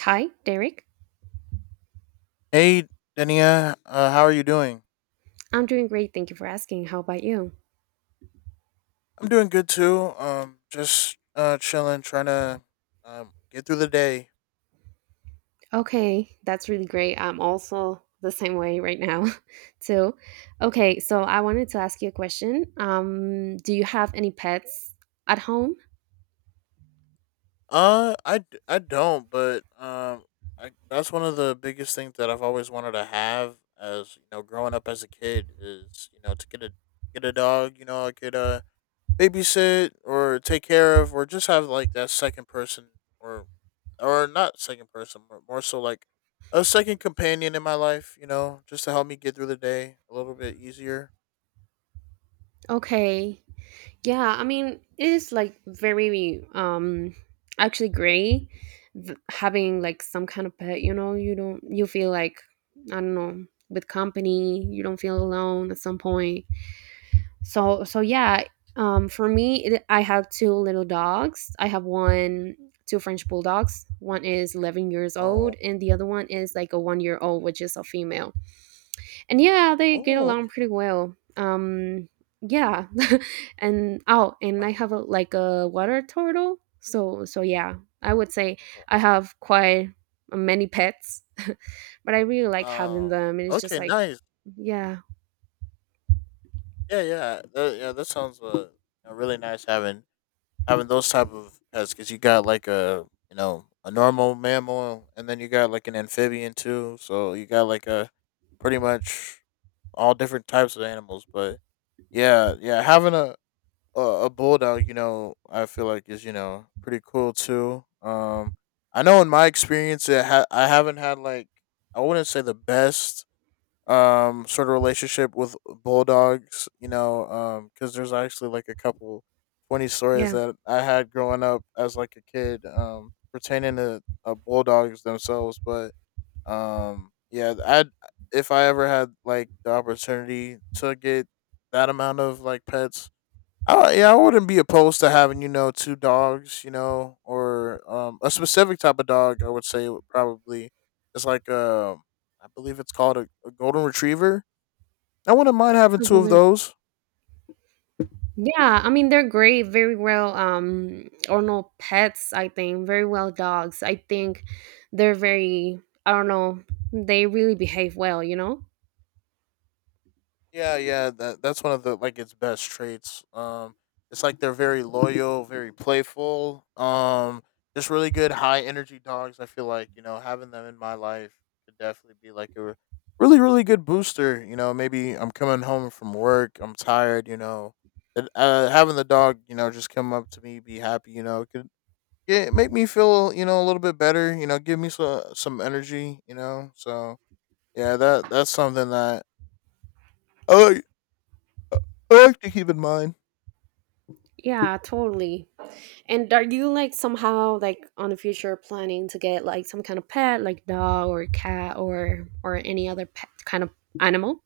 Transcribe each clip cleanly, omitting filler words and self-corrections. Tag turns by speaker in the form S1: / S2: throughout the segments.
S1: Hi, Derek.
S2: Hey, Dania, how are you doing?
S1: I'm doing great. Thank you for asking. How about you?
S2: I'm doing good too. Just chilling, trying to get through the day.
S1: Okay, that's really great. I'm also the same way right now, too. Okay, so I wanted to ask you a question. Do you have any pets at home?
S2: I don't, but that's one of the biggest things that I've always wanted to have as you know, growing up as a kid is you know to get a dog. You know, I could babysit or take care of or just have like that second person or not second person but more so like a second companion in my life you know just to help me get through the day a little bit easier.
S1: Okay. Yeah, I mean, it is like very actually great having like some kind of pet, you know, you don't you feel like, I don't know, with company, you don't feel alone at some point, so yeah. For me, I have two little dogs. I have one two french bulldogs. One is 11 years
S2: Oh.
S1: old and the other one is like a 1-year old, which is a female. And yeah, they get
S2: Oh,
S1: along
S2: okay.
S1: pretty well, yeah. and oh and
S2: Oh,
S1: I have like a water turtle, so yeah. I would say
S2: oh,
S1: I have quite many pets. But I really like having
S2: oh,
S1: them, and it's just
S2: okay,
S1: like,
S2: nice.
S1: yeah,
S2: Yeah, yeah that sounds really nice having having those type of pets because you got like a you know a normal mammal and then you got like an amphibian too so you got like a pretty much all different types of animals. But yeah, having a a bulldog you know I feel like is you know pretty cool too. I know in my experience I haven't had like I wouldn't say the best sort of relationship with bulldogs, you know. Because there's actually like a couple funny stories
S1: yeah.
S2: that I had growing up as like a kid, pertaining to bulldogs themselves. But yeah, I if I ever had like the opportunity to get that amount of like pets, yeah, I wouldn't be opposed to having you know two dogs, you know, or a specific type of dog. I would say would probably it's like I believe it's called a golden retriever. I wouldn't mind having two of those.
S1: Yeah, I mean they're great, very well, or no pets, I think, very well dogs. I think they're very, I don't know, they really behave well, you know?
S2: Yeah, that's one of the like its best traits. It's like they're very loyal, very playful. Just really good high energy dogs. I feel like you know having them in my life could definitely be like a really really good booster. You know, maybe I'm coming home from work, I'm tired. You know, and, having the dog, you know, just come up to me, be happy. You know, could get make me feel you know a little bit better. You know, give me some energy. You know, so yeah, that's something that. Oh. I like to keep in mind.
S1: Yeah, totally. And are you like somehow like on the future planning to get like some kind of pet, like dog or cat, or any other pet kind of animal?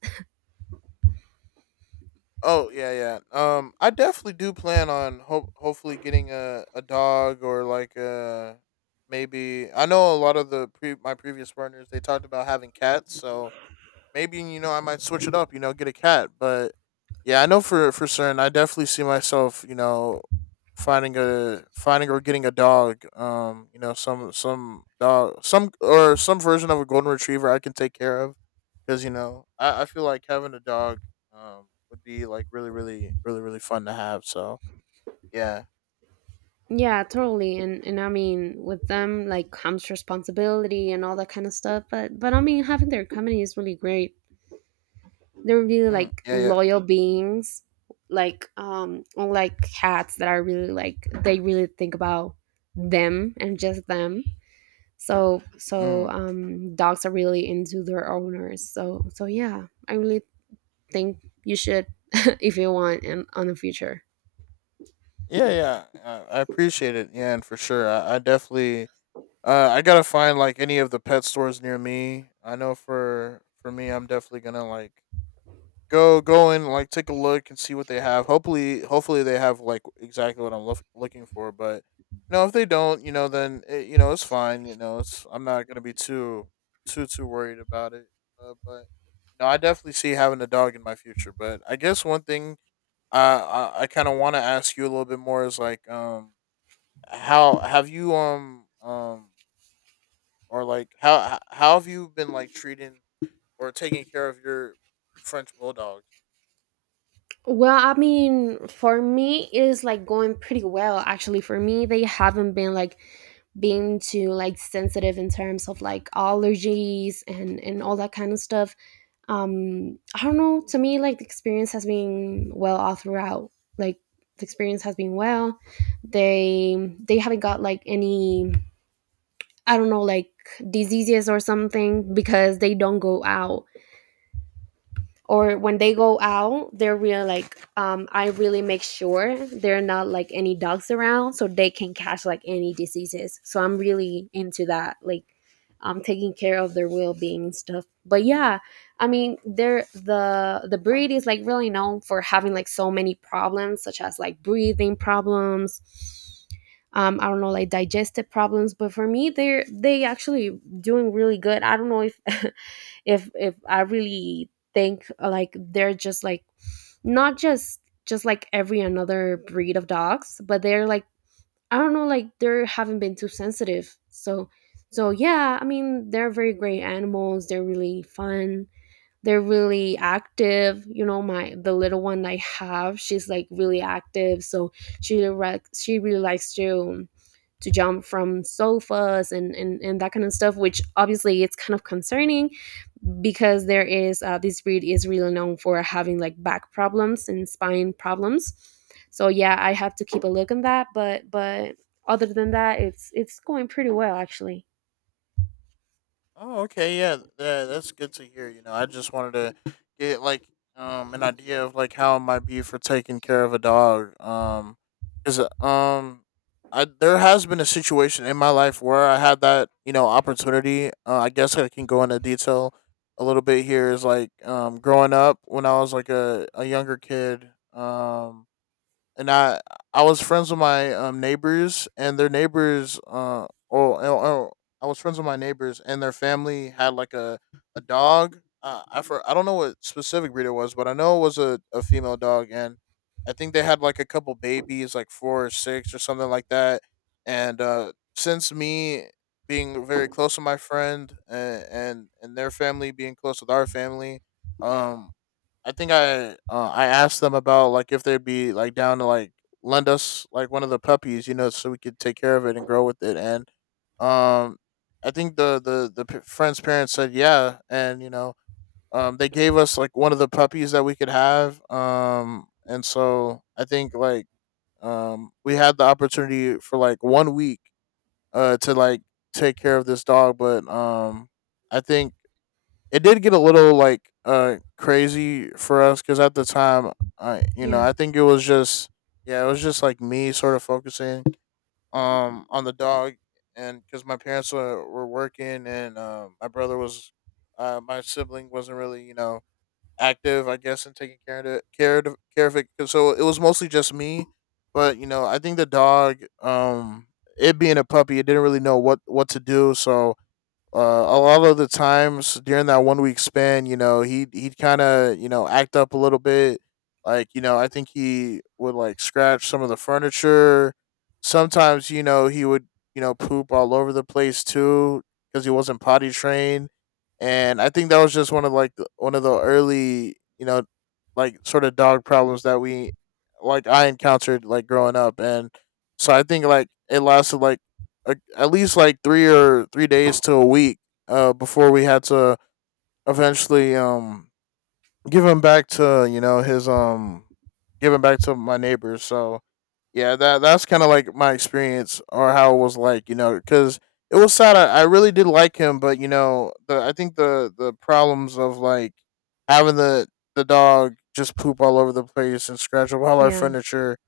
S2: Oh yeah, yeah. I definitely do plan on hopefully getting a dog, or like a maybe. I know a lot of the my previous partners they talked about having cats, so maybe you know I might switch it up. You know, get a cat. But yeah, I know for certain, I definitely see myself. You know, finding a finding or getting a dog. You know, some dog, some or some version of a golden retriever I can take care of. Because you know, I feel like having a dog would be like really really fun to have. So yeah.
S1: Yeah, totally. And I mean, with them like comes responsibility and all that kind of stuff. But I mean, having their company is really great. They're really
S2: Mm,
S1: like
S2: yeah, yeah.
S1: loyal beings, like unlike cats that are really like, they really think about them and just them, so
S2: Mm.
S1: so um dogs are really into their owners, so yeah, I really think you should, if you want, in on the future.
S2: Yeah, yeah, I appreciate it. Yeah, and for sure, I definitely I gotta find like any of the pet stores near me. I know for me, I'm definitely gonna like go and like take a look and see what they have. Hopefully they have like exactly what I'm looking for. But you know, if they don't, you know, then you know it's fine. You know, it's I'm not gonna be too too worried about it. But you know, I definitely see having a dog in my future. But I guess one thing I I kind of want to ask you a little bit more is like how have you or like how how have you been like treating or taking care of your French bulldogs?
S1: Well, I mean, for me it is like going pretty well actually. For me, they haven't been like being too like sensitive in terms of like allergies and all that kind of stuff. I don't know, to me like the experience has been well all throughout, like the experience has been well. they they haven't got like any, I don't know, like, diseases or something, because they don't go out, or when they go out they're really like, I really make sure there are not like any dogs around so they can catch like any diseases, so I'm really into that, like, taking care of their well-being and stuff. But yeah, I mean, they're, the breed is like really known for having like so many problems, such as like breathing problems, I don't know, like digestive problems. But for me, they're, they actually doing really good. I don't know if if I really think, like they're just like, not just like every another breed of dogs, but they're like, I don't know, like they haven't been too sensitive, so so yeah. I mean, they're very great animals. They're really fun. They're really active, you know. My, the little one I have, she's like really active, so she really likes to jump from sofas, and that kind of stuff, which obviously it's kind of concerning, because there is this breed is really known for having like back problems and spine problems. So yeah, I have to keep a look on that. But other than that, it's going pretty well actually.
S2: Oh, okay, yeah, yeah, that's good to hear. You know, I just wanted to get like an idea of like how it might be for taking care of a dog. Because I there has been a situation in my life where I had that you know opportunity. I guess I can go into detail a little bit here. Is like growing up when I was like a younger kid. And I was friends with my neighbors and their neighbors. Or I was friends with my neighbors and their family had like a dog. I for I don't know what specific breed it was, but I know it was a female dog, and I think they had like a couple babies, like four or six or something like that. And since me being very close to my friend and their family being close with our family, um I think I asked them about like if they'd be like down to like lend us like one of the puppies, you know, so we could take care of it and grow with it. And um, I think friend's parents said yeah, and you know, they gave us like one of the puppies that we could have. And so I think like we had the opportunity for like 1 week to like take care of this dog. But I think it did get a little like crazy for us because at the time I you know
S1: Yeah.
S2: I think it was just yeah it was just like me sort of focusing on the dog. And because my parents were working, and my brother was my sibling wasn't really you know active I guess in taking care of it. 'Cause so it was mostly just me. But you know I think the dog, it being a puppy, it didn't really know what to do. So a lot of the times during that 1 week span, you know, he'd kind of you know act up a little bit. Like you know, I think he would like scratch some of the furniture. Sometimes you know he would you know poop all over the place too because he wasn't potty trained, and I think that was just one of like one of the early you know like sort of dog problems that we like I encountered like growing up. And so I think like it lasted like at least like 3 or 3 days to a week, before we had to eventually give him back to you know his give him back to my neighbors. So yeah, that's kind of like my experience or how it was like you know because it was sad. I really did like him, but you know the I think the problems of like having the dog just poop all over the place and scratch up all our
S1: Yeah.
S2: furniture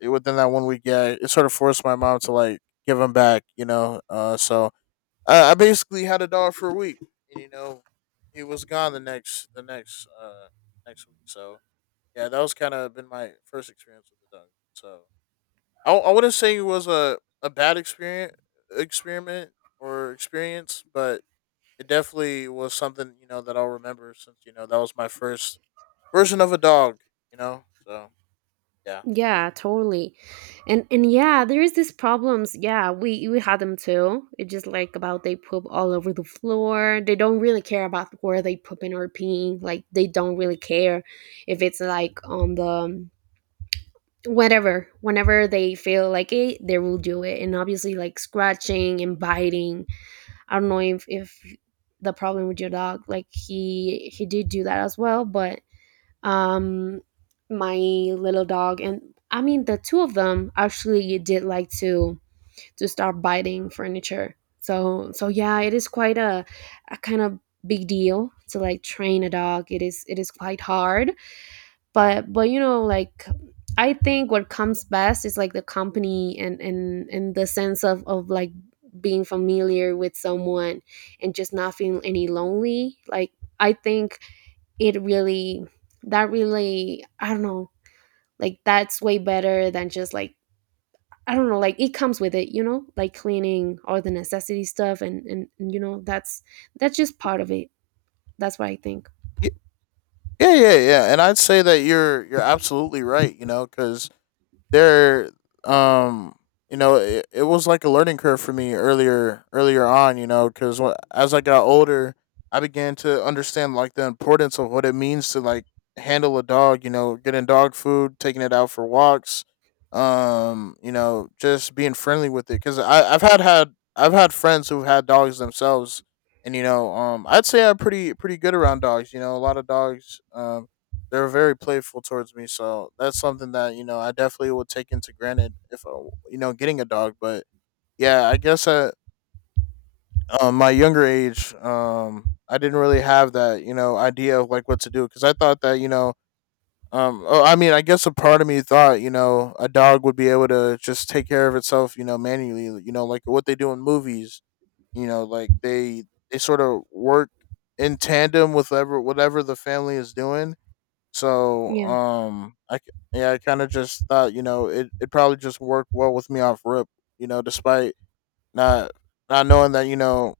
S2: within that 1 week. Yeah, it sort of forced my mom to like give him back. You know, I basically had a dog for a week, and you know, he was gone the next next week. So yeah, that was kind of been my first experience with the dog. So I wouldn't say it was a bad experience experiment or experience, but it definitely was something you know that I'll remember since you know that was my first version of a dog. You know, so yeah.
S1: Yeah, totally. And yeah, there is these problems. Yeah, we had them too. It's just like about, they poop all over the floor. They don't really care about where they pooping or peeing. Like, they don't really care if it's like on the whatever, whenever they feel like it they will do it. And obviously like scratching and biting, I don't know if the problem with your dog, like he did do that as well, but um my little dog, and I mean the two of them actually did like to start biting furniture, so so yeah, it is quite a kind of big deal to like train a dog. It is quite hard. But you know, like, I think what comes best is like the company, and the sense of like being familiar with someone, and just not feeling any lonely, like. I think it really, that really, I don't know, like that's way better than just like, I don't know, like it comes with it, you know, like cleaning all the necessity stuff, and you know, that's just part of it. That's what I think.
S2: Y- Yeah, and I'd say that you're absolutely right. You know, because there um you know it was like a learning curve for me earlier on you know because as I got older I began to understand like the importance of what it means to like handle a dog, you know, getting dog food, taking it out for walks. You know just being friendly with it because I've had friends who've had dogs themselves. And you know I'd say I'm pretty good around dogs. You know, a lot of dogs, they were very playful towards me. So that's something that you know I definitely would take into granted if you know getting a dog. But yeah, I guess at my younger age, I didn't really have that you know idea of like what to do because I thought that you know. I guess a part of me thought, you know, a dog would be able to just take care of itself, you know, manually, you know, like what they do in movies, you know, like they sort of work in tandem with whatever the family is doing, so,
S1: Yeah,
S2: yeah, I kind of just thought you know it probably just worked well with me off rip. You know, despite not not knowing that you know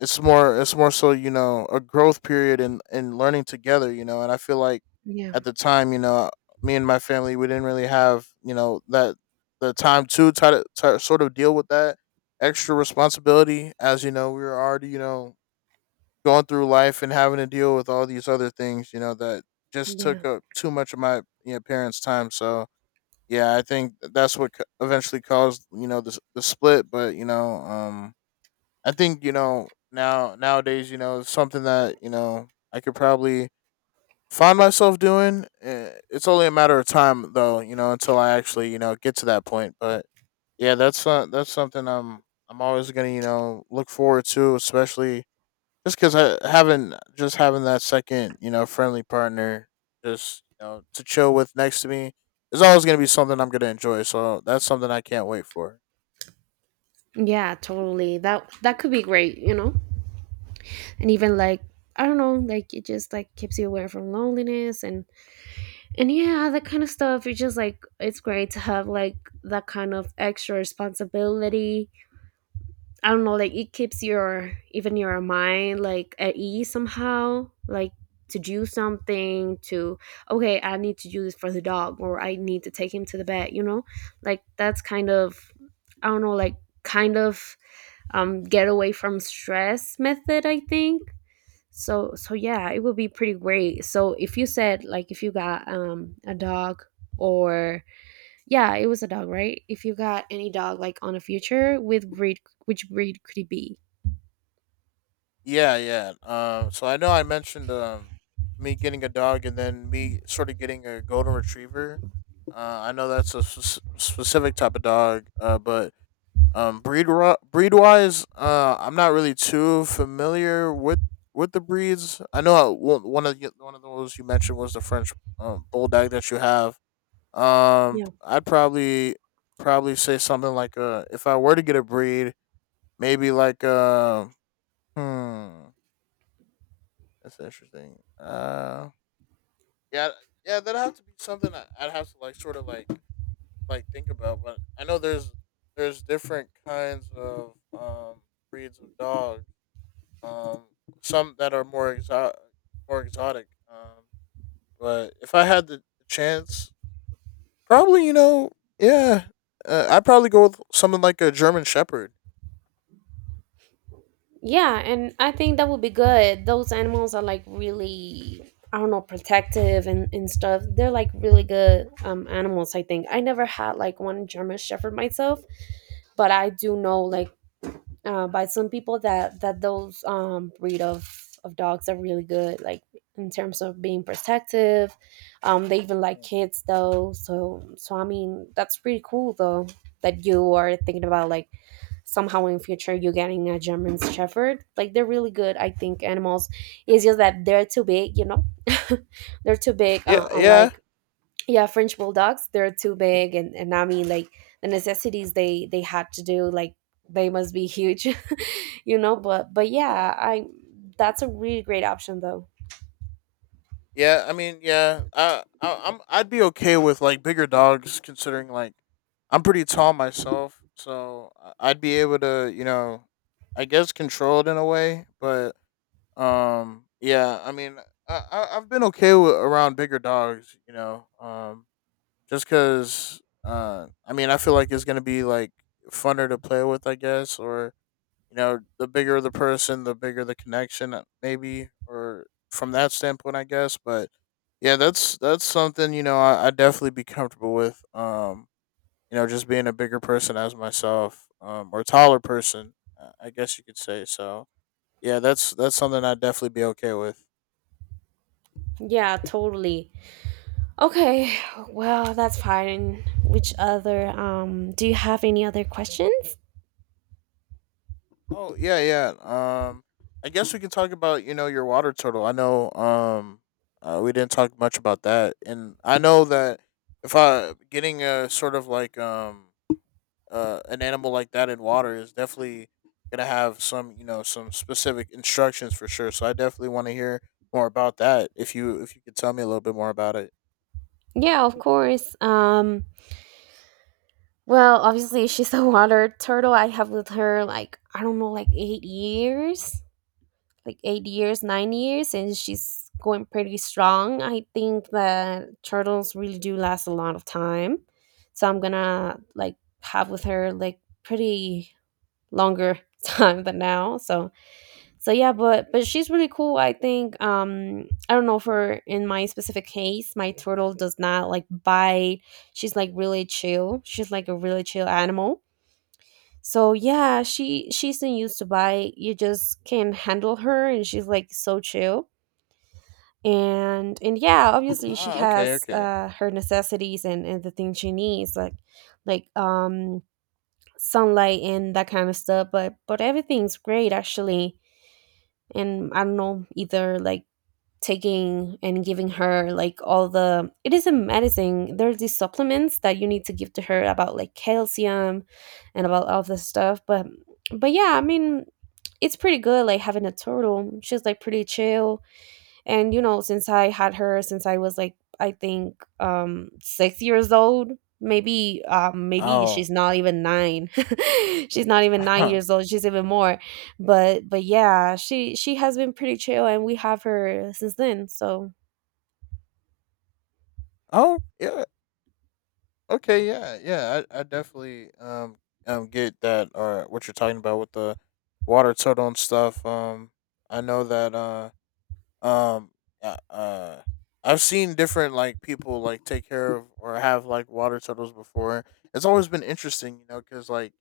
S2: it's more so you know a growth period and learning together. You know, and I feel like
S1: yeah,
S2: at the time you know me and my family we didn't really have you know that the time to try to sort of deal with that extra responsibility as you know we were already you know going through life and having to deal with all these other things, you know, that just
S1: yeah,
S2: took up too much of my you know, parents' time. So yeah, I think that's what eventually caused you know the the split. But you know, I think you know now nowadays you know it's something that you know I could probably find myself doing. Eh, it's only a matter of time though, you know, until I actually you know get to that point. But yeah, that's something I'm always gonna you know look forward to, especially just because I having just having that second, you know, friendly partner, just you know, to chill with next to me is always going to be something I'm going to enjoy. So that's something I can't wait for.
S1: yeah, totally. That that could be great, you know. And even like, I don't know, like it just like keeps you away from loneliness and yeah, that kind of stuff. It's just like, it's great to have like that kind of extra responsibility. I don't know, like it keeps your, even your mind, like at ease somehow, like to do something to, okay, I need to do this for the dog, or I need to take him to the vet, you know? Like, that's kind of, I don't know, like kind of get away from stress method, I think. So so yeah, it would be pretty great. So if you said like, if you got a dog, or yeah, it was a dog, right? If you got any dog like on a future with breed, which breed could it be?
S2: Yeah, yeah. So I know I mentioned me getting a dog and then me sort of getting a golden retriever. I know that's a specific type of dog. But Um, breed breed wise, I'm not really too familiar with the breeds. I know one of those you mentioned was the French bulldog that you have.
S1: Yeah.
S2: I'd probably say something like if I were to get a breed, maybe like hmm, that's interesting. Yeah, yeah, that'd have to be something I'd have to like sort of like think about. But I know there's different kinds of breeds of dogs um, some that are more exotic, more exotic. But if I had the chance, probably you know, yeah, I'd probably go with something like a German Shepherd.
S1: Yeah, and I think that would be good. Those animals are like really, I don't know, protective and stuff. They're like really good animals, I think. I never had like one German Shepherd myself, but I do know like, by some people that those breed of dogs are really good, like in terms of being protective. They even like
S2: Mm.
S1: kids though, so so I mean that's pretty cool though, that you are thinking about like somehow in future you getting a German Shepherd. Like they're really good, I think, animals. It's just that they're too big, you know. They're too big,
S2: Yeah, yeah,
S1: unlike, yeah french bulldogs, they're too big, and I mean, like the necessities, they had to do, like, they must be huge. You know, but
S2: yeah.
S1: yeah, I, that's a really great option though.
S2: Yeah, I mean, yeah, I'd be okay with like bigger dogs, considering like I'm pretty tall myself, so I'd be able to, you know, I guess control it in a way, but yeah, I mean, I've been okay with, around bigger dogs, you know. Just because, I mean, I feel like it's gonna be like funner to play with, I guess, or you know, the bigger the person, the bigger the connection, maybe, or from that standpoint, I guess. But yeah, that's something you know I definitely be comfortable with. You know, just being a bigger person as myself, or taller person, I guess you could say. So yeah, that's something I'd definitely be okay with.
S1: Yeah, totally. Okay, well that's fine, which other, do you have any other questions?
S2: Oh yeah, yeah. Um, I guess we can talk about you know your water turtle. I know. We didn't talk much about that, and I know that if I getting a sort of like an animal like that in water is definitely gonna have some you know some specific instructions for sure. So I definitely want to hear more about that. If you could tell me a little bit more about it.
S1: Yeah, of course, well obviously she's a water turtle. I have with her like, I don't know, like 8 years, like 8 years, 9 years, and she's going pretty strong. I think that turtles really do last a lot of time. So I'm gonna like have with her like pretty longer time than now. So so yeah, but she's really cool. I think I don't know, for in my specific case, my turtle does not like bite. She's like really chill. She's like a really chill animal. So yeah, she, she's not used to buy, you just can handle her and she's like so chill. And yeah, obviously she
S2: Ah, okay,
S1: has,
S2: okay.
S1: uh, her necessities, and the things she needs, like sunlight and that kind of stuff, but everything's great actually. And I don't know either, like, taking and giving her like all the, it is a medicine, there's these supplements that you need to give to her, about like calcium, and about all this stuff. But yeah, I mean, it's pretty good like having a turtle. She's like pretty chill. And you know, since I had her since I was like, I think, 6 years old, maybe, maybe
S2: Oh,
S1: she's not even nine. She's not even 9 years old, she's even more. But yeah, she has been pretty chill, and we have her since then, so
S2: oh, yeah. Okay, yeah, yeah, I definitely get that or what you're talking about with the water turtle and stuff. I know that um uh uh, I've seen different like people like take care of or have like water turtles before. It's always been interesting, you know, because like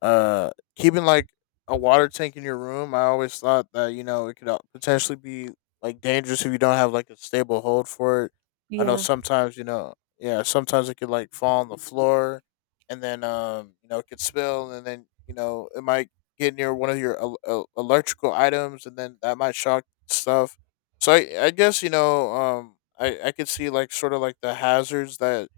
S2: uh, keeping like a water tank in your room, I always thought that you know it could potentially be like dangerous if you don't have like a stable hold for it. I know
S1: yeah.
S2: sometimes you know, yeah, sometimes it could like fall on the floor, and then you know, it could spill, and then you know, it might get near one of your electrical items, and then that might shock stuff. So I guess you know, I could see like sort of like the hazards that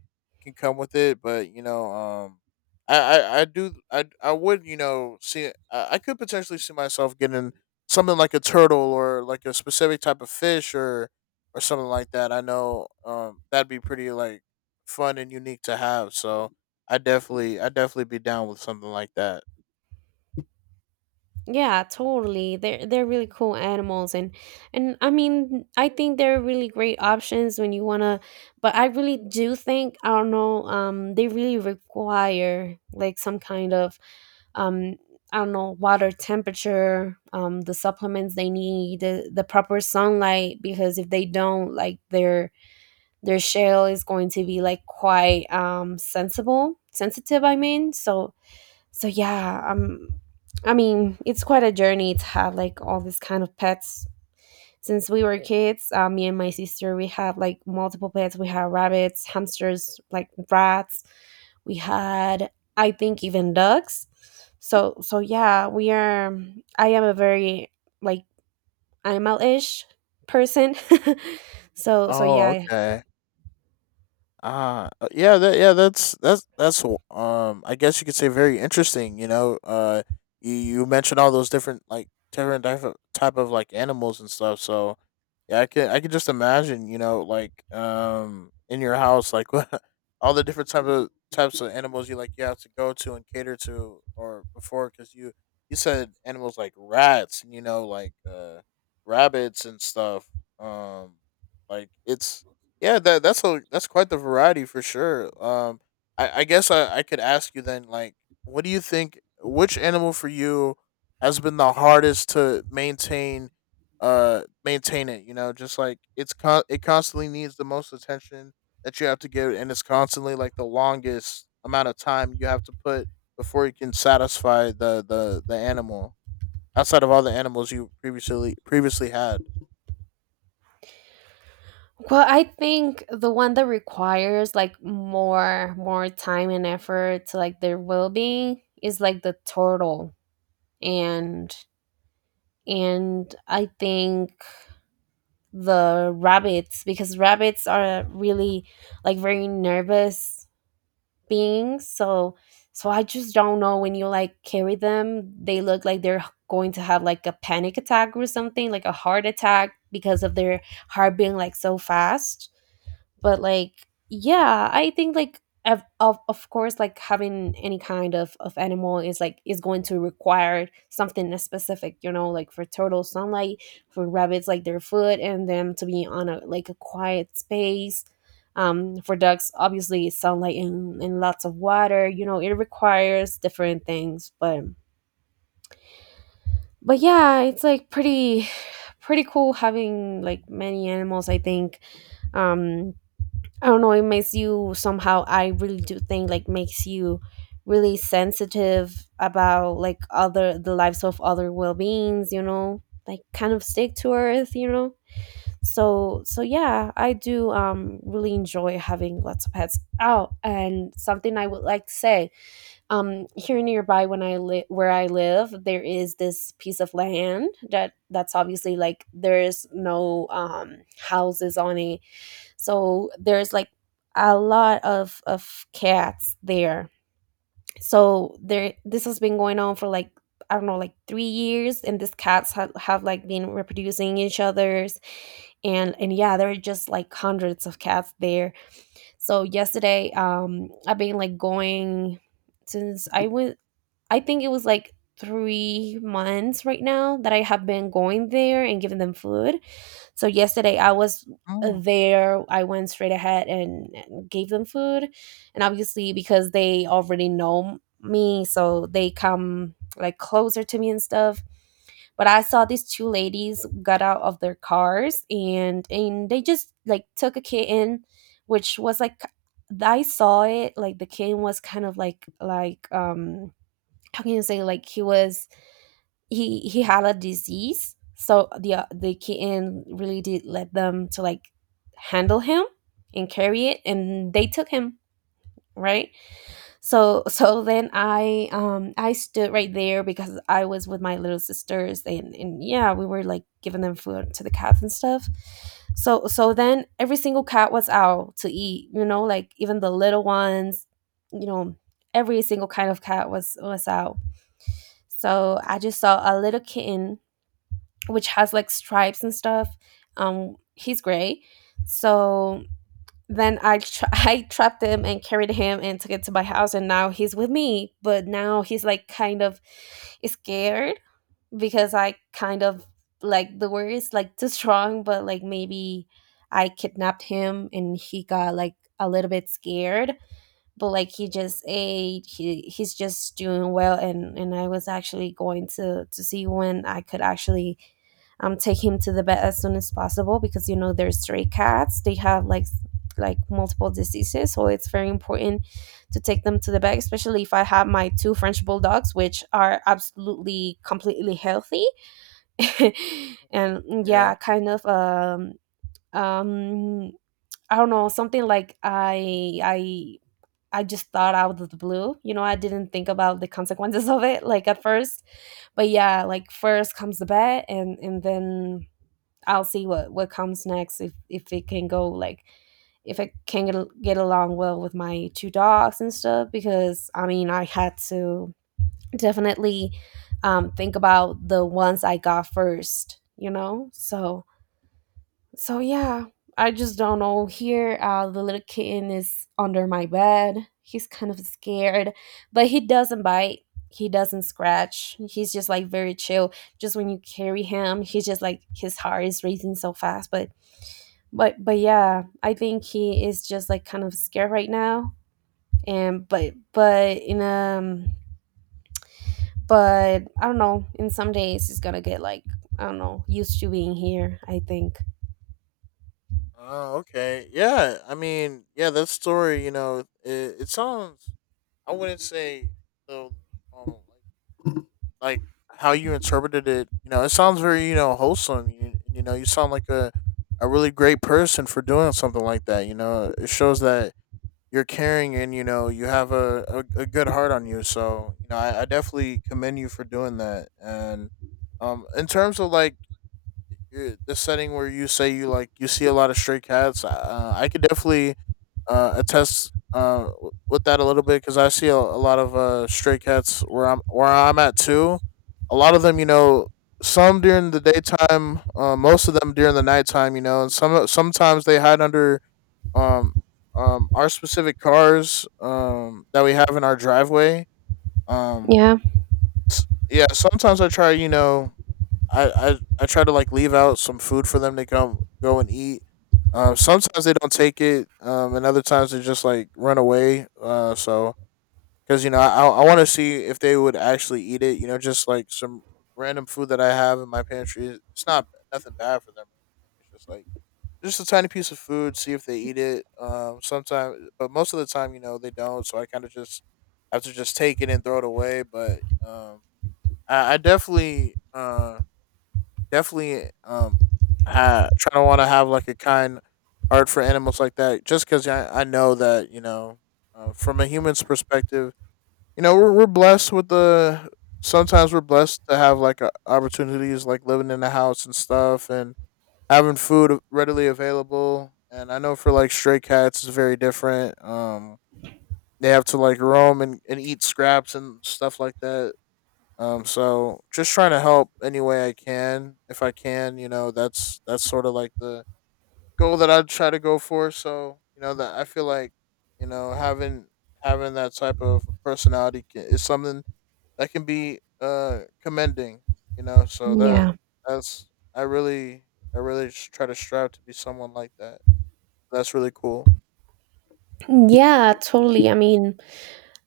S2: can come with it, but you know, I would you know see I could potentially see myself getting something like a turtle or like a specific type of fish or something like that. I know that'd be pretty like fun and unique to have. So I definitely be down with something like that.
S1: Yeah, totally. They're really cool animals, and I mean I think they're really great options when you wanna. But I really do think, I don't know, they really require like some kind of um I don't know, water temperature, the supplements they need, the proper sunlight, because if they don't like their shell is going to be like quite sensible, sensitive, I mean. So so yeah, I mean it's quite a journey to have like all this kind of pets. Since we were kids, me and my sister, we have like multiple pets. We had rabbits, hamsters, like rats, we had, I think, even ducks. So so yeah, we are, I am a very, like, animal-ish person. So so
S2: Oh
S1: yeah.
S2: okay. Yeah, that yeah, that's I guess you could say very interesting. You know, you you mentioned all those different like different type of like animals and stuff. So yeah, I can just imagine. You know, like in your house, like all the different types of animals you have to go to and cater to or before because you said animals like rats and you know like rabbits and stuff. Um, like it's yeah, that's a that's quite the variety for sure. I guess I could ask you then, like, what do you think? Which animal for you has been the hardest to maintain? Maintain it. You know, just like it constantly needs the most attention that you have to give, and it's constantly like the longest amount of time you have to put before you can satisfy the the animal outside of all the animals you previously had.
S1: Well, I think the one that requires like more time and effort to like their well being is like the turtle, and and I think the rabbits, because rabbits are really like very nervous beings. So I just don't know, when you like carry them, they look like they're going to have like a panic attack or something, like a heart attack because of their heart being like so fast, but like yeah, I think like of course, like having any kind of animal is like is going to require something specific, you know, like for turtles sunlight, for rabbits like their food and them to be on a like a quiet space. For ducks obviously sunlight and lots of water, you know, it requires different things. But yeah, it's like pretty pretty cool having like many animals, I think. um I don't know, it makes you somehow, I really do think like makes you really sensitive about like other, the lives of other well beings, you know, like kind of stick to earth, you know? So yeah, I do really enjoy having lots of pets. Oh, and something I would like to say, here nearby when I live, where I live, there is this piece of land that's obviously like there's no houses on it, so there's like a lot of cats there. So there, this has been going on for like, I don't know, like 3 years, and these cats have like been reproducing each other's, and yeah, there are just like hundreds of cats there. So yesterday I've been like going since I went, I think it was like 3 months right now, that I have been going there and giving them food. So yesterday I was
S2: Oh.
S1: there. I went straight ahead and gave them food, and obviously because they already know me, so they come like closer to me and stuff. But I saw these two ladies got out of their cars, and they just like took a kitten, which was like, I saw it, like the kitten was kind of like like how can you say, like he was, he had a disease, so the kitten really did let them to like handle him and carry it, and they took him, right? So so then I stood right there because I was with my little sisters, and yeah, we were like giving them food to the cats and stuff. So then every single cat was out to eat, you know, like even the little ones, you know, every single kind of cat was out. So I just saw a little kitten, which has like stripes and stuff, he's gray. So then I trapped him and carried him and took it to my house, and now he's with me, but now he's like kind of scared, because I kind of, like the word is like too strong, but like maybe I kidnapped him and he got like a little bit scared. But like he just ate, he's just doing well, and I was actually going to see when I could actually take him to the vet as soon as possible, because you know they're stray cats, they have like like multiple diseases, so it's very important to take them to the vet, especially if I have my two french bulldogs, which are absolutely completely healthy. And
S2: Yeah.
S1: yeah, kind of um I don't know, something like I just thought out of the blue. You know, I didn't think about the consequences of it like at first. But yeah, like first comes the bet, and then I'll see what comes next, if it can go like, if I can get, get along well with my two dogs and stuff, because I mean, I had to definitely think about the ones I got first, you know. So yeah, I just don't know. Here, the little kitten is under my bed. He's kind of scared, but he doesn't bite. He doesn't scratch. He's just like very chill. Just when you carry him, he's just like his heart is racing so fast. But yeah, I think he is just like kind of scared right now. And but in but I don't know, in some days, he's gonna get like, I don't know, used to being here, I think.
S2: Oh, okay. Yeah, I mean, yeah, that story, you know, it sounds. I wouldn't say so. Um, like how you interpreted it, you know, it sounds very, you know, wholesome. You know, you sound like a really great person for doing something like that. You know, it shows that you're caring and you know you have a good heart on you. So, you know, I definitely commend you for doing that. And in terms of like your the setting where you say you see a lot of stray cats. I could definitely attest with that a little bit because I see a lot of stray cats where I'm at too. A lot of them, you know, some during the daytime, most of them during the nighttime, you know, and sometimes they hide under um our specific cars that we have in our driveway. Um,
S1: Yeah.
S2: yeah, sometimes I try, you know, I try to like leave out some food for them to come go and eat. Sometimes they don't take it, and other times they just like run away. So because you know I want to see if they would actually eat it. You know, just like some random food that I have in my pantry. It's not nothing bad for them. It's just like just a tiny piece of food. See if they eat it. Sometimes, but most of the time, you know, they don't. So I kind of just have to just take it and throw it away. But I definitely definitely trying to want to have like a kind heart for animals like that just because I know that you know from a human's perspective you know we're blessed with the sometimes we're blessed to have like opportunities like living in a house and stuff and having food readily available, and I know for like stray cats it's very different. They have to like roam and, eat scraps and stuff like that. So just trying to help any way I can, if I can, you know, that's sort of like the goal that I try to go for. So you know that I feel like you know having that type of personality ca is something that can be commending. You know, so that
S1: Yeah.
S2: that's I really I really try to strive to be someone like that. That's really cool.
S1: Yeah, totally. I mean,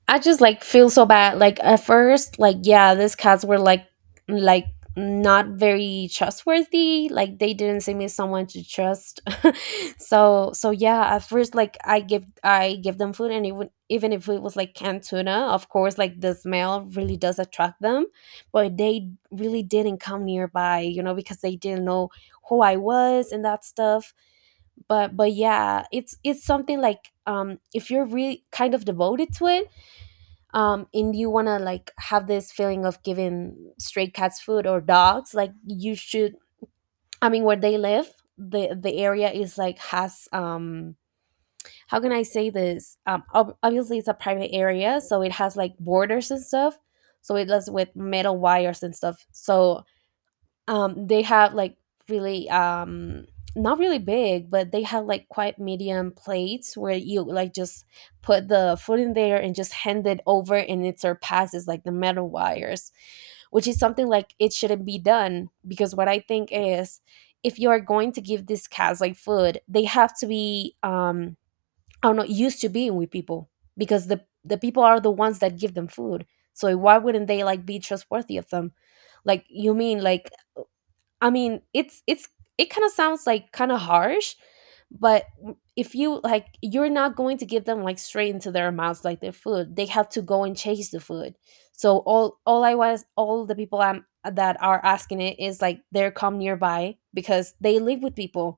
S1: I just like feel so bad. Like at first, like yeah, these cats were like not very trustworthy. Like they didn't seem as someone to trust. So yeah, at first like I give them food, and even if it was like canned tuna, of course like the smell really does attract them, but they really didn't come nearby, you know, because they didn't know who I was and that stuff. But yeah, it's something like, if you're really kind of devoted to it, and you want to like have this feeling of giving stray cats food or dogs, like you should. I mean, where they live, the area is like has how can I say this, obviously it's a private area, so it has like borders and stuff, so it does with metal wires and stuff. So they have like really not really big, but they have like quite medium plates where you like just put the food in there and just hand it over, and it surpasses like the metal wires, which is something like it shouldn't be done. Because what I think is, if you are going to give these cats like food, they have to be, I don't know, used to being with people, because the people are the ones that give them food, so why wouldn't they like be trustworthy of them? Like you mean like, I mean, it's it kind of sounds like kind of harsh, but if you like, you're not going to give them like straight into their mouths like their food. They have to go and chase the food. So all the people I'm that are asking it is, like they're come nearby because they live with people.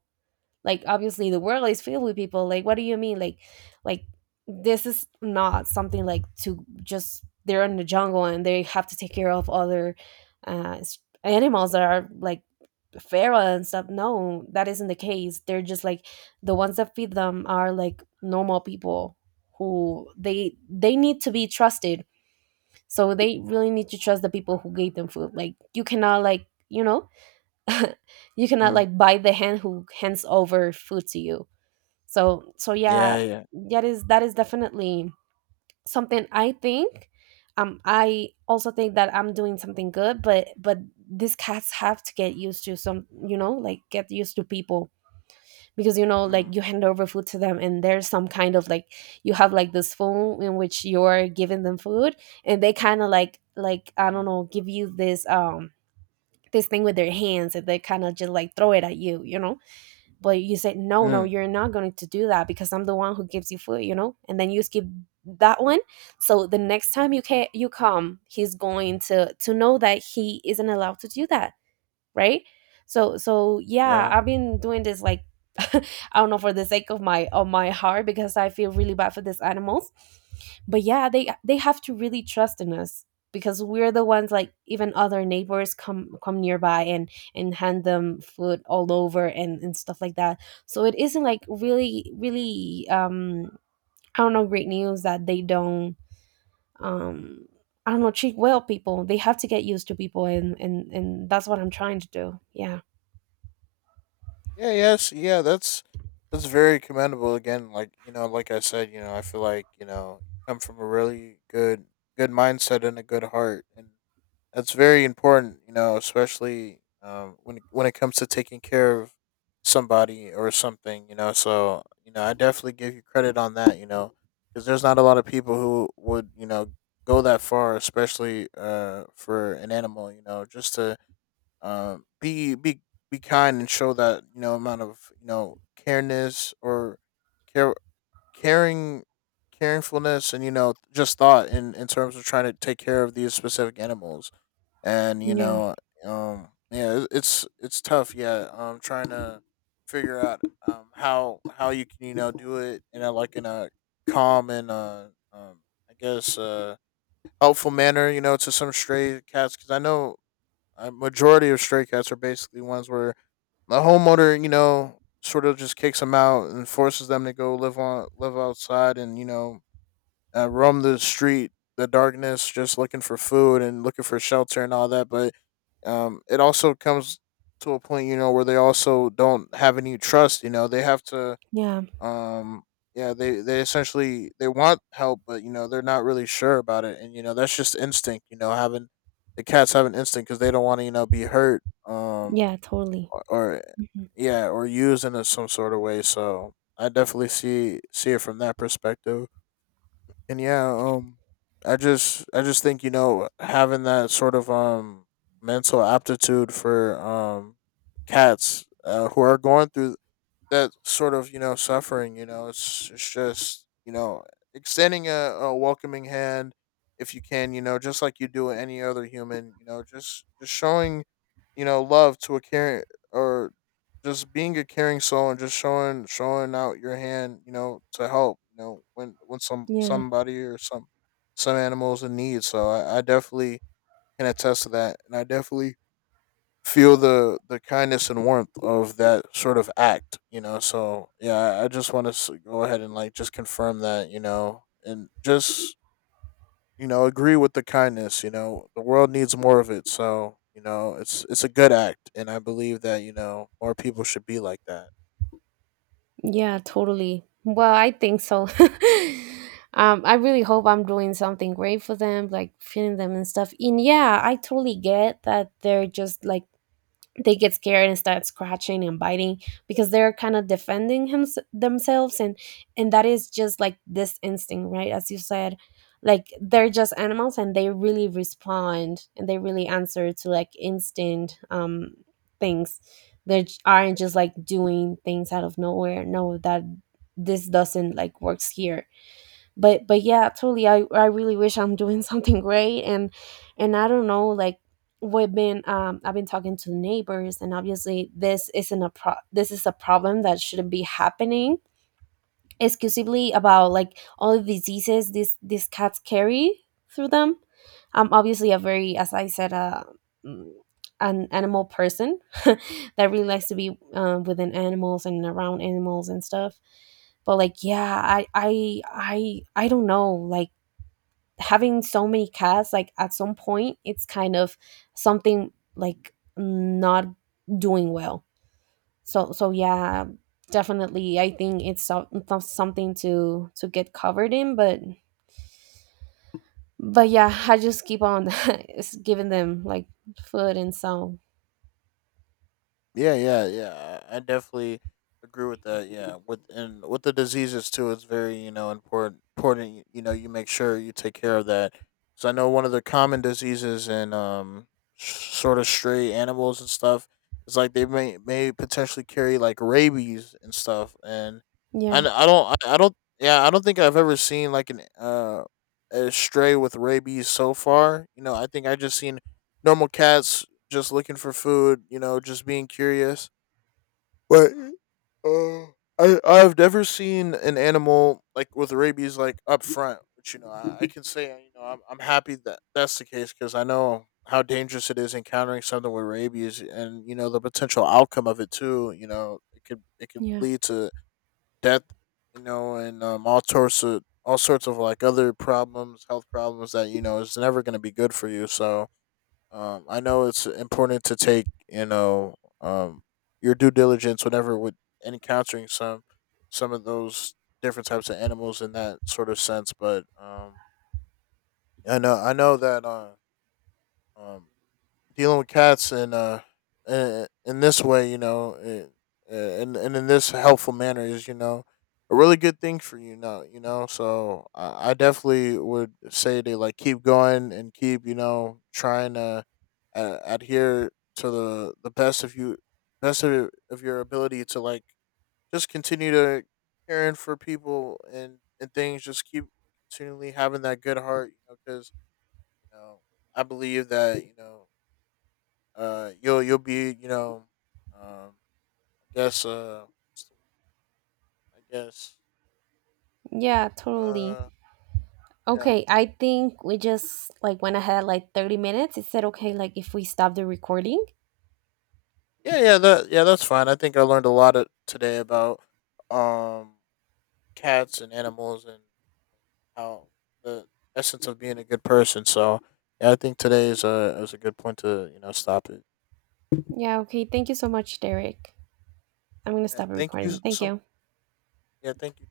S1: Like obviously the world is filled with people. Like what do you mean? Like this is not something like to just, they're in the jungle and they have to take care of other uh, s- animals that are like feral and stuff. No, that isn't the case. They're just like, the ones that feed them are like normal people, who they need to be trusted. So they really need to trust the people who gave them food. Like you cannot, like, you know, you cannot
S2: Mm.
S1: like buy the hand who hands over food to you. So
S2: Yeah,
S1: yeah,
S2: yeah.
S1: that is, that is definitely something, I think. I also think that I'm doing something good, but these cats have to get used to some, you know, like get used to people. Because you know,
S2: Mm.
S1: like you hand over food to them, and there's some kind of like, you have like this phone in which you're giving them food, and they kind of like, I don't
S2: Mm.
S1: know, give you this this thing with their hands, and they kind of just like throw it at you, you know. But you said no, no,
S2: Mm.
S1: you're not going to do that because I'm the one who gives you food, you know, and then you skip that one. So the next time you can, you come, he's going to know that he isn't allowed to do that, right? So yeah,
S2: Yeah.
S1: I've been doing this like I don't know, for the sake of my heart, because I feel really bad for these animals. But yeah, they have to really trust in us, because we're the ones, like even other neighbors come nearby and hand them food all over and stuff like that. So it isn't like really I don't know, great news that they don't, um I don't know, treat well people. They have to get used to people, and and that's what I'm trying to do. Yeah.
S2: Yeah, yes. Yeah, that's very commendable again. Like, you know, like I said, you know, I feel like, you know, you come from a really good mindset and a good heart and that's very important, you know, especially when when it comes to taking care of somebody or something, you know. So, you know, I definitely give you credit on that, you know, cuz there's not a lot of people who would, you know, go that far, especially for an animal, you know, just to Um, be be be kind and show that you know amount of you know careness or care caring caringfulness and you know just thought in terms of trying to take care of these specific animals and you
S1: Yeah,
S2: know yeah, it's tough, yeah, trying to figure out how you can you know do it in a, like, in a calm and um I guess helpful manner, you know, to some stray cats. Because I know a majority of stray cats are basically ones where the homeowner, you know, sort of just kicks them out and forces them to go live outside, and you know roam the street, the darkness, just looking for food and looking for shelter and all that. But it also comes to a point, you know, where they also don't have any trust. You know, they have to
S1: yeah,
S2: um yeah, they essentially they want help, but you know they're not really sure about it, and you know that's just instinct, you know, having the cats have an instinct because they don't want to you know be hurt,
S1: yeah, totally.
S2: or
S1: Mhm.
S2: yeah, or used in a, some sort of way. So I definitely see it from that perspective. And yeah, I just think you know having that sort of mental aptitude for cats who are going through that sort of you know suffering, you know it's just you know extending a welcoming hand if you can, you know, just like you do with any other human, you know, just showing you know love to a caring or just being a caring soul and just showing out your hand, you know, to help, you know, when when
S1: Yeah,
S2: somebody or some animals in need. So I definitely can attest to that, and I definitely feel the kindness and warmth of that sort of act, you know. So yeah, I just want to go ahead and, like, just confirm that you know and just you know agree with the kindness. You know the world needs more of it, so you know it's a good act, and I believe that you know more people should be like that.
S1: yeah, totally. Well, I think so. I really hope I'm doing something great for them, like feeding them and stuff. And yeah, I totally get that they're just like, they get scared and start scratching and biting, because they're kind of defending him, themselves, and that is just like this instinct, right, as you said. Like they're just animals and they really respond and they really answer to like instinct things. They aren't just like doing things out of nowhere, no, that this doesn't like works here. But yeah, totally. I really wish I'm doing something great. And I don't know like, we've been I've been talking to neighbors, and obviously this isn't a pro this is a problem that shouldn't be happening, exclusively about like all the diseases these cats carry through them. I'm obviously a very, as I said, mm, an animal person that really likes to be within animals and around animals and stuff. But like yeah, I don't know like, having so many cats, like at some point it's kind of something like not doing well. So yeah, definitely I think it's so, it's something to get covered in. But yeah, I just keep on giving them like food and so.
S2: Yeah, yeah, yeah. I definitely agree with that. Yeah, with the diseases too, it's very you know important. Important, you know, you make sure you take care of that. So I know one of the common diseases in s- sort of stray animals and stuff is like they may potentially carry like rabies and stuff. And
S1: Yeah,
S2: I don't, yeah, I don't think I've ever seen like an a stray with rabies so far. You know, I think I just seen normal cats just looking for food, you know, just being curious. But uh, I've never seen an animal like with rabies like up front, which you know I can say you know I'm happy that that's the case, because I know how dangerous it is encountering something with rabies and you know the potential outcome of it too. You know it could
S1: yeah,
S2: lead to death, you know, and all sorts of like other problems, health problems that you know is never going to be good for you. So I know it's important to take you know um, your due diligence whenever with encountering some of those different types of animals in that sort of sense. But I know that um, dealing with cats and in this way, you know, it, and in this helpful manner is you know a really good thing for you now, you know. So I definitely would say to like keep going and keep you know trying to adhere to the best of you best of your ability to like just continue to caring for people and things. Just keep continually having that good heart, you know, because you know I believe that you know you'll be, you know, um, I guess what's the- I guess
S1: yeah, totally.
S2: uh, yeah,
S1: Okay, I think we just like went ahead like 30 minutes, it said okay, like if we stop the recording.
S2: yeah, yeah, that yeah, that's fine. I think I learned a lot of, today, about um cats and animals and how the essence of being a good person. So yeah, I think today is a good point to you know stop it.
S1: Yeah, okay, thank you so much, Derek. I'm gonna
S2: Yeah,
S1: stop the
S2: thank you
S1: recording, thank
S2: some.
S1: you.
S2: Yeah, thank you.